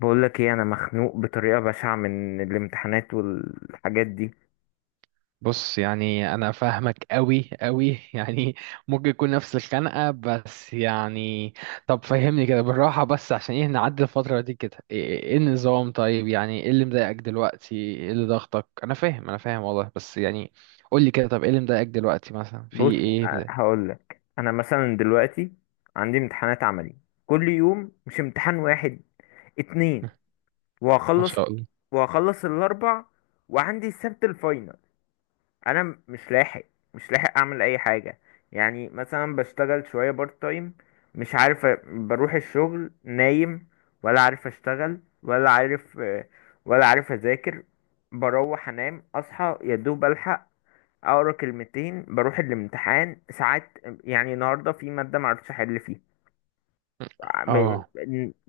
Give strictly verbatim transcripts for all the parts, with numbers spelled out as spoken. بقول لك ايه، انا مخنوق بطريقه بشعه من الامتحانات والحاجات دي. بص، يعني انا فاهمك قوي قوي يعني ممكن يكون نفس الخنقه، بس يعني. طب فهمني كده بالراحه، بس عشان ايه نعدي الفتره دي كده؟ ايه إيه النظام؟ طيب، يعني ايه اللي مضايقك دلوقتي؟ ايه اللي ضغطك؟ انا فاهم انا فاهم والله، بس يعني. قول لي كده، طب ايه اللي مضايقك دلوقتي، مثلا في بص، ايه مضايق؟ هقول لك انا مثلا دلوقتي عندي امتحانات عملي، كل يوم مش امتحان واحد، اتنين. ما وهخلص، شاء الله. وهخلص الاربع، وعندي السبت الفاينل. انا م- مش لاحق، مش لاحق اعمل اي حاجه. يعني مثلا بشتغل شويه بارت تايم، مش عارف. أ- بروح الشغل نايم، ولا عارف اشتغل، ولا عارف، آه، ولا عارف اذاكر. بروح انام، اصحى يا دوب الحق اقرا كلمتين، بروح الامتحان. ساعات يعني النهارده في ماده معرفتش احل فيها. م- اه.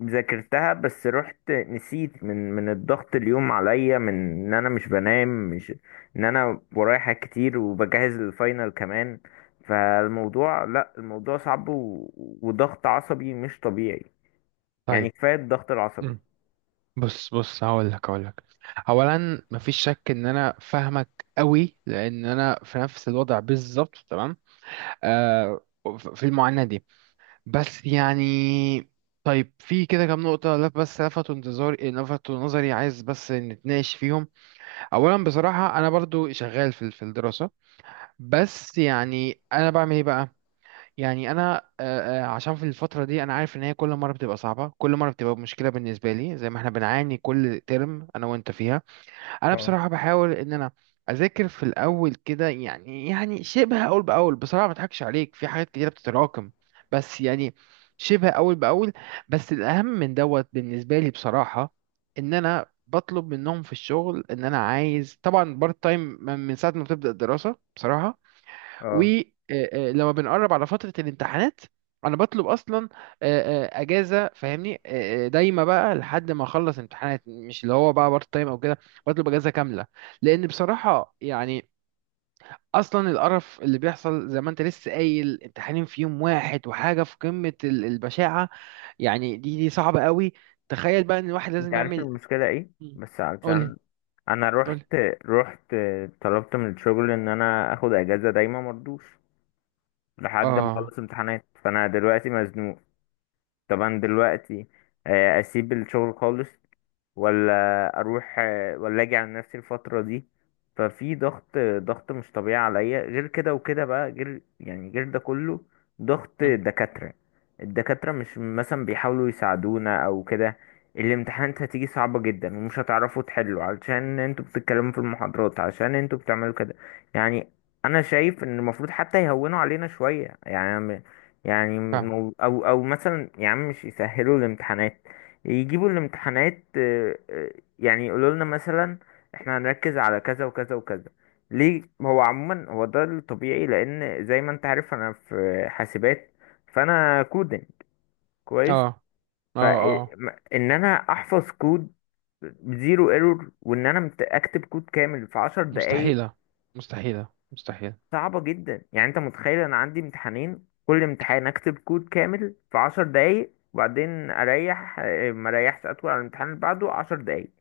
ذاكرتها بس رحت نسيت من من الضغط اليوم عليا، من ان انا مش بنام، مش ان انا ورايا حاجات كتير وبجهز للفاينل كمان. فالموضوع، لا الموضوع صعب و... وضغط عصبي مش طبيعي. يعني طيب. كفاية الضغط العصبي. مم. بص بص، هقول لك هقول لك. اولا مفيش شك ان انا فاهمك قوي، لان انا في نفس الوضع بالظبط، تمام. آه، في المعاناة دي، بس يعني. طيب في كده كام نقطة لف بس لفتوا انتظاري، لفتوا نظري، عايز بس نتناقش فيهم. أولا بصراحة أنا برضو شغال في في الدراسة، بس يعني أنا بعمل إيه بقى؟ يعني أنا آه، آه، عشان في الفترة دي أنا عارف إن هي كل مرة بتبقى صعبة، كل مرة بتبقى مشكلة بالنسبة لي، زي ما إحنا بنعاني كل ترم أنا وأنت فيها. انا اه، بصراحه بحاول ان انا اذاكر في الاول كده، يعني يعني شبه اول باول. بصراحه ما اضحكش عليك، في حاجات كتيره بتتراكم، بس يعني شبه اول باول. بس الاهم من دوت بالنسبه لي بصراحه، ان انا بطلب منهم في الشغل ان انا عايز طبعا بارت تايم من من ساعه ما بتبدا الدراسه بصراحه. اه، ولما بنقرب على فترة الامتحانات انا بطلب اصلا آه، آه، اجازه، فاهمني، آه، آه، دايما بقى لحد ما اخلص امتحانات، مش اللي هو بقى بارت تايم او كده، بطلب اجازه كامله. لان بصراحه يعني اصلا القرف اللي بيحصل زي ما انت لسه قايل، امتحانين في يوم واحد وحاجه في قمه ال- البشاعه، يعني دي دي صعبه قوي. تخيل بقى ان الواحد انت لازم عارف يعمل. المشكلة ايه مم. بس؟ قولي علشان انا قولي. رحت رحت طلبت من الشغل ان انا اخد اجازة دايما، مرضوش لحد ما اه. اخلص امتحانات. فانا دلوقتي مزنوق. طبعا دلوقتي آه، اسيب الشغل خالص، ولا اروح، ولا اجي على نفسي الفترة دي. ففي ضغط، ضغط مش طبيعي عليا، غير كده وكده بقى، غير يعني غير ده كله، ضغط مم. دكاترة. الدكاترة مش مثلا بيحاولوا يساعدونا او كده. الامتحانات هتيجي صعبة جدا ومش هتعرفوا تحلوا، علشان انتوا بتتكلموا في المحاضرات، عشان انتوا بتعملوا كده. يعني انا شايف ان المفروض حتى يهونوا علينا شوية يعني. يعني فاهم. مو- او او مثلا، يا عم مش يسهلوا الامتحانات، يجيبوا الامتحانات، آه، آه، يعني يقولوا لنا مثلا احنا هنركز على كذا وكذا وكذا. ليه؟ هو عموما هو ده الطبيعي، لان زي ما انت عارف انا في حاسبات، فانا كودنج اه. كويس. اه. اه. فان انا احفظ كود بزيرو ايرور، وان انا مت- اكتب كود كامل في عشر دقايق، مستحيله. مستحيله مستحيله. صعبة جدا. يعني انت متخيل انا عندي امتحانين، كل امتحان اكتب كود كامل في عشر دقايق، وبعدين اريح، آه، ما اريحش، اطول على الامتحان اللي بعده عشر دقايق.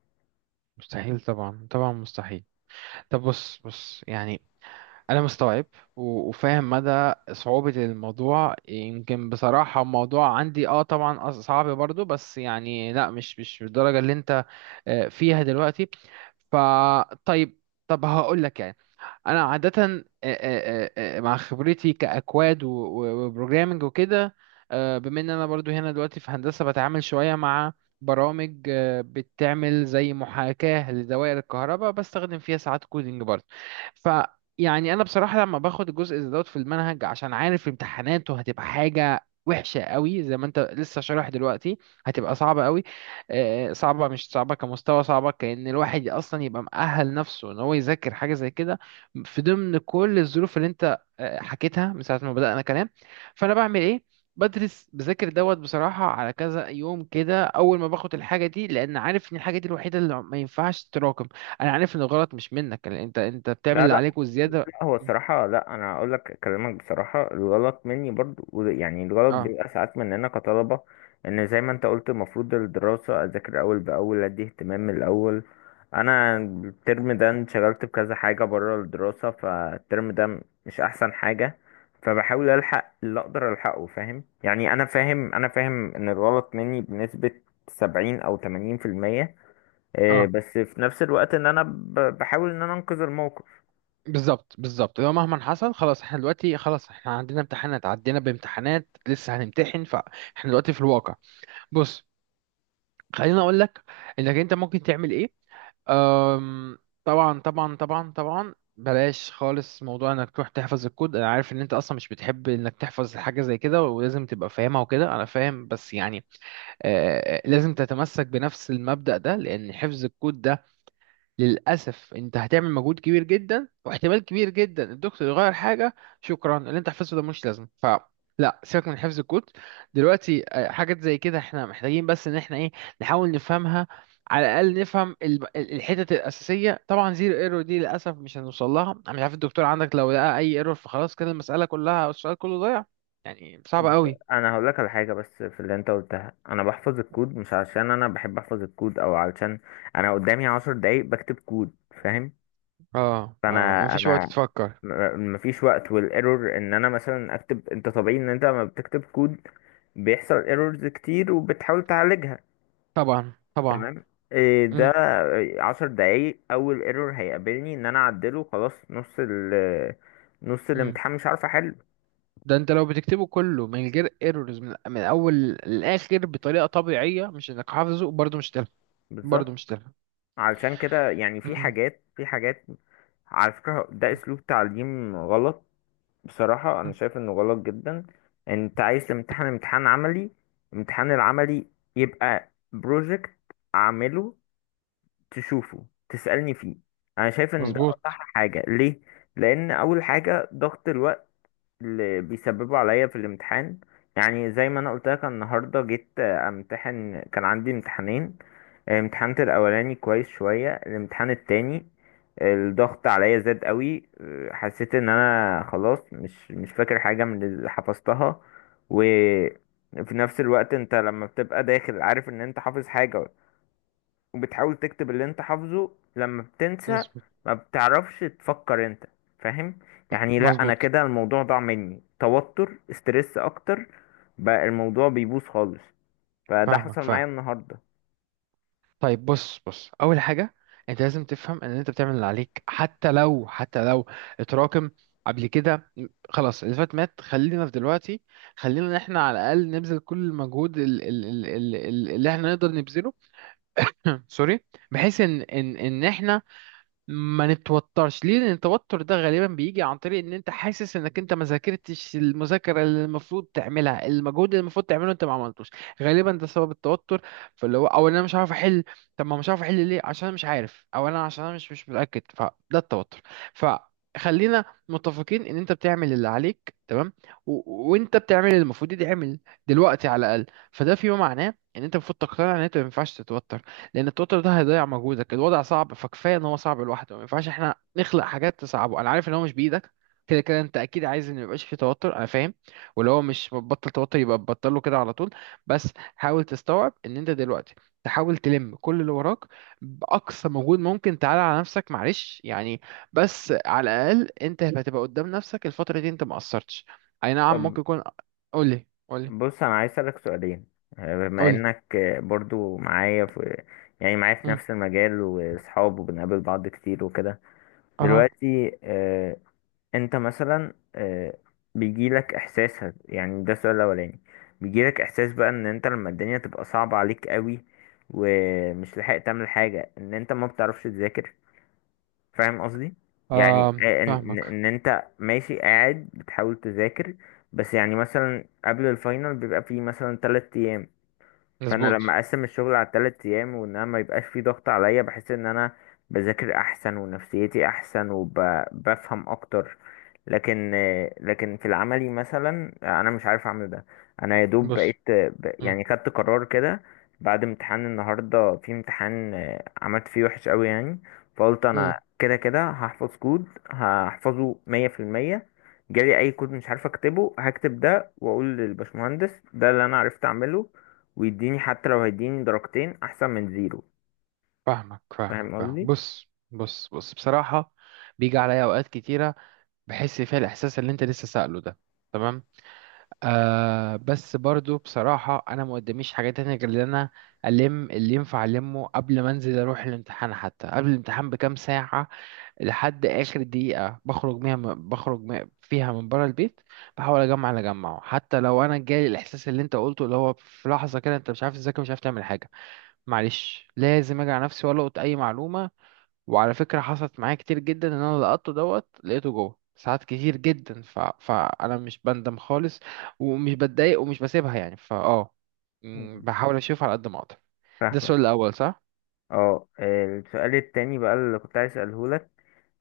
مستحيل، طبعا طبعا مستحيل. طب بص بص، يعني انا مستوعب و- وفاهم مدى صعوبة الموضوع. يمكن بصراحة الموضوع عندي اه طبعا أص- صعب برضو، بس يعني لا، مش مش بالدرجة اللي انت آه، فيها دلوقتي. فطيب، طب هقول لك يعني انا عاده آه، آه، آه، آه، مع خبرتي كاكواد و- و- وبروجرامنج وكده. آه، بما ان انا برضو هنا دلوقتي في هندسه بتعامل شويه مع برامج، آه، بتعمل زي محاكاه لدوائر الكهرباء، بستخدم فيها ساعات كودينج برضو. ف يعني انا بصراحه لما باخد الجزء ده دوت في المنهج، عشان عارف امتحاناته هتبقى حاجه وحشه قوي زي ما انت لسه شارح دلوقتي، هتبقى صعبه قوي. آه، صعبه مش صعبه كمستوى، صعبه كأن الواحد اصلا يبقى مؤهل نفسه ان هو يذاكر حاجه زي كده، في ضمن كل الظروف اللي انت آه، حكيتها من ساعة ما بدأنا كلام. فانا بعمل ايه؟ بدرس بذاكر دوت بصراحة على كذا يوم كده اول ما باخد الحاجة دي، لان عارف ان الحاجة دي الوحيدة اللي ما ينفعش تتراكم. انا عارف ان الغلط مش منك، لأن انت انت بتعمل لا، اللي لا، عليك والزيادة. لا، هو الصراحة، لا، أنا أقول لك، أكلمك بصراحة، الغلط مني برضو. وده- يعني الغلط اه. بيبقى ساعات مننا كطلبة. إن زي ما أنت قلت، المفروض الدراسة أذاكر أول بأول، أدي اهتمام من الأول. أنا الترم ده انشغلت بكذا حاجة برا الدراسة، فالترم ده مش أحسن حاجة. فبحاول ألحق اللي أقدر ألحقه، فاهم يعني؟ أنا فاهم، أنا فاهم إن الغلط مني بنسبة سبعين أو تمانين في المية، آه، اه. بس في نفس الوقت إن أنا ب- بحاول إن أنا أنقذ الموقف. بالظبط بالظبط، لو مهما حصل، خلاص احنا دلوقتي، خلاص احنا عندنا امتحانات، عدينا بامتحانات لسه هنمتحن، فاحنا دلوقتي في الواقع. بص، خليني اقول لك انك انت ممكن تعمل ايه. أم، طبعا طبعا طبعا طبعا، بلاش خالص موضوع انك تروح تحفظ الكود. انا عارف ان انت اصلا مش بتحب انك تحفظ حاجه زي كده، ولازم تبقى فاهمها وكده، انا فاهم. بس يعني آه لازم تتمسك بنفس المبدأ ده، لان حفظ الكود ده للأسف أنت هتعمل مجهود كبير جدا، واحتمال كبير جدا الدكتور يغير حاجة، شكرا، اللي أنت حفظته ده مش لازم. ف لا، سيبك من حفظ الكود دلوقتي. آه، حاجات زي كده احنا محتاجين بس ان احنا ايه، نحاول نفهمها. على الاقل نفهم ال- ال- الحتت الاساسيه. طبعا زيرو ايرور دي للاسف مش هنوصل لها، انا مش عارف الدكتور عندك، لو لقى اي ايرور فخلاص كده المساله كلها أو السؤال كله ضايع، يعني صعب بس قوي. انا هقول لك على حاجه بس في اللي انت قلتها. انا بحفظ الكود مش عشان انا بحب احفظ الكود، او علشان انا قدامي عشر دقايق بكتب كود. فاهم؟ اه. اه، فانا مفيش وقت انا تفكر. م- مفيش وقت. والايرور ان انا مثلا اكتب، انت طبيعي ان انت لما بتكتب كود بيحصل ايرورز كتير، وبتحاول تعالجها. طبعا طبعا. تمام؟ إيه ده، امم عشر دقايق؟ اول ايرور هيقابلني ان انا اعدله، خلاص نص ال، نص امم. الامتحان مش عارف احله. ده انت لو بتكتبه كله من غير ايرورز من, من اول للاخر بطريقه طبيعيه، مش انك حافظه، برضه مش تلحق. برضه بالظبط. مش تلحق. علشان كده يعني في مم. حاجات في حاجات على فكرة، ده أسلوب تعليم غلط. بصراحة أنا مم. شايف إنه غلط جدا. أنت عايز تمتحن امتحان عملي، امتحان العملي يبقى بروجكت، أعمله، تشوفه، تسألني فيه. أنا شايف إن ده أصح مظبوط. حاجة. ليه؟ لأن أول حاجة ضغط الوقت اللي بيسببوا عليا في الامتحان. يعني زي ما انا قلت لك، أنا النهارده جيت آه، امتحن، كان عندي امتحانين. امتحان الاولاني كويس شويه، الامتحان التاني الضغط عليا زاد قوي، آه، حسيت ان انا خلاص مش مش فاكر حاجه من اللي حفظتها. وفي نفس الوقت انت لما بتبقى داخل عارف ان انت حافظ حاجه، وبتحاول تكتب اللي انت حافظه، لما بتنسى مظبوط. ما بتعرفش تفكر انت، فاهم؟ يعني لا، انا مظبوط. كده الموضوع ضاع مني، توتر استرس اكتر، بقى الموضوع بيبوظ خالص. فده حصل فاهمك فاهم. معايا النهارده. طيب بص بص، اول حاجه انت لازم تفهم ان انت بتعمل اللي عليك، حتى لو حتى لو اتراكم قبل كده. خلاص اللي فات مات، خلينا في دلوقتي. خلينا ان احنا على الاقل نبذل كل المجهود ال- ال- ال- ال- اللي احنا نقدر نبذله. سوري. بحيث ان ان ان احنا ما نتوترش. ليه؟ لان التوتر ده غالبا بيجي عن طريق ان انت حاسس انك انت ما ذاكرتش، المذاكره اللي المفروض تعملها، المجهود اللي المفروض تعمله انت ما عملتوش. غالبا ده سبب التوتر. فاللي هو او إن انا مش عارف احل. طب ما مش عارف احل ليه؟ عشان انا مش عارف، او انا عشان انا مش مش متاكد، فده التوتر. فخلينا متفقين ان انت بتعمل اللي عليك تمام، و... وانت بتعمل اللي المفروض يتعمل دلوقتي على الاقل. فده فيما معناه ان انت المفروض تقتنع ان انت ما ينفعش تتوتر، لان التوتر ده هيضيع مجهودك. الوضع صعب، فكفايه ان هو صعب لوحده، ما ينفعش احنا نخلق حاجات تصعبه. انا عارف ان هو مش بايدك، كده كده انت اكيد عايز ان ميبقاش فيه توتر، انا فاهم. ولو هو مش بطل توتر يبقى بطله كده على طول. بس حاول تستوعب ان انت دلوقتي تحاول تلم كل اللي وراك باقصى مجهود ممكن. تعالى على نفسك معلش يعني، بس على الاقل انت هتبقى قدام نفسك الفتره دي انت ما قصرتش. اي نعم طب ممكن يكون. قولي قولي. بص، انا عايز اسالك سؤالين، آه، بما قولي. انك آه، برضو معايا في يعني معايا في مم. نفس المجال، واصحاب، وبنقابل بعض كتير وكده. اها. دلوقتي آه، انت مثلا، آه، بيجيلك احساس هت- يعني ده السؤال الاولاني، بيجيلك احساس بقى ان انت لما الدنيا تبقى صعبة عليك قوي، ومش لحق تعمل حاجة، ان انت ما بتعرفش تذاكر؟ فاهم قصدي؟ يعني آه. آه، ان ان فاهمك. إن انت ماشي قاعد بتحاول تذاكر، بس يعني مثلا قبل الفاينل بيبقى فيه مثلا تلات ايام. فانا مظبوط. لما اقسم الشغل على ثلاث ايام، وان انا ما يبقاش في ضغط عليا، بحس ان انا بذاكر احسن، ونفسيتي احسن، وبفهم اكتر. لكن، لكن في العملي مثلا انا مش عارف اعمل ده. انا يا دوب بص. بقيت ب- مم. يعني خدت قرار كده بعد امتحان النهارده، في امتحان عملت فيه وحش قوي يعني، فقلت مم. انا كده كده هحفظ كود، هحفظه مية في المية، جالي اي كود مش عارف اكتبه هكتب ده، واقول للبشمهندس ده اللي انا عرفت اعمله، ويديني حتى لو هيديني درجتين احسن من زيرو. فاهمك فاهمك فاهم فاهمك. قصدي؟ بص بص بص، بصراحة بيجي عليا أوقات كتيرة بحس فيها الإحساس اللي أنت لسه سأله ده. تمام. آه بس برضو بصراحة أنا ما قداميش حاجة تانية غير إن أنا ألم اللي ينفع ألمه قبل ما أنزل أروح الامتحان، حتى قبل الامتحان بكام ساعة، لحد آخر دقيقة بخرج بيها، بخرج م- فيها من بره البيت. بحاول أجمع اللي أجمعه، حتى لو أنا جالي الإحساس اللي أنت قلته اللي هو في لحظة كده أنت مش عارف تذاكر، مش عارف تعمل حاجة. معلش، لازم اجي على نفسي والقط اي معلومه. وعلى فكره حصلت معايا كتير جدا ان انا لقطته دوت، لقيته جوه ساعات كتير جدا. ف... فانا مش بندم خالص، ومش بتضايق، ومش بسيبها يعني. فاه مم، مم. بحاول اشوف على قد ما اقدر. ده السؤال فاهمك. الاول، صح؟ اه، السؤال التاني بقى اللي كنت عايز اساله لك،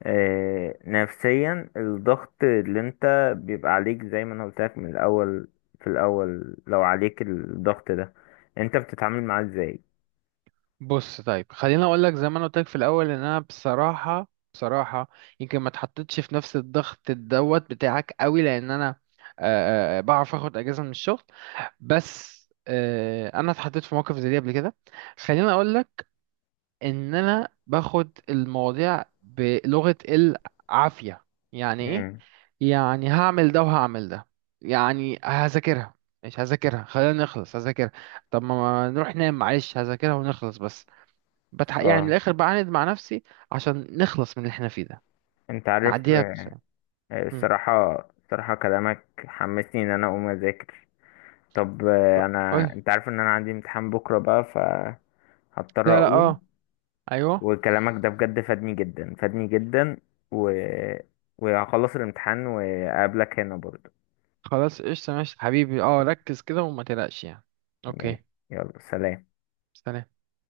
آه، نفسيا الضغط اللي انت بيبقى عليك، زي ما انا قلت لك من الاول، في الاول لو عليك الضغط ده، انت بتتعامل معاه ازاي؟ بص، طيب خليني اقول لك زي ما انا قلت لك في الاول، ان انا بصراحه بصراحه يمكن ما اتحطيتش في نفس الضغط دوت بتاعك قوي، لان انا آه، آه، آه، بعرف اخد اجازه من الشغل. بس آه، انا اتحطيت في موقف زي دي قبل كده. خليني اقول لك ان انا باخد المواضيع بلغة العافية. يعني ايه؟ امم يعني هعمل ده وهعمل ده، يعني هذاكرها مش هذاكرها، خلينا نخلص هذاكرها. طب ما ما نروح ننام، معلش هذاكرها ونخلص بس. بتح... يعني من اه، الاخر بعاند مع نفسي عشان نخلص من اللي احنا فيه ده، انت عارف، نعديها بس، آه، يعني. الصراحة، الصراحة كلامك حمسني ان انا اقوم اذاكر. طب آه، قول. انا انت عارف ان انا عندي امتحان بكرة بقى، فهضطر لا لا. اقوم. اه. ايوه. وكلامك ده بجد فادني جدا، فادني جدا و... وهخلص الامتحان وأقابلك هنا برضو. خلاص قشطة ماشي حبيبي، اه ركز كده وما تقلقش يعني. اوكي. ماشي، يلا سلام. سلام.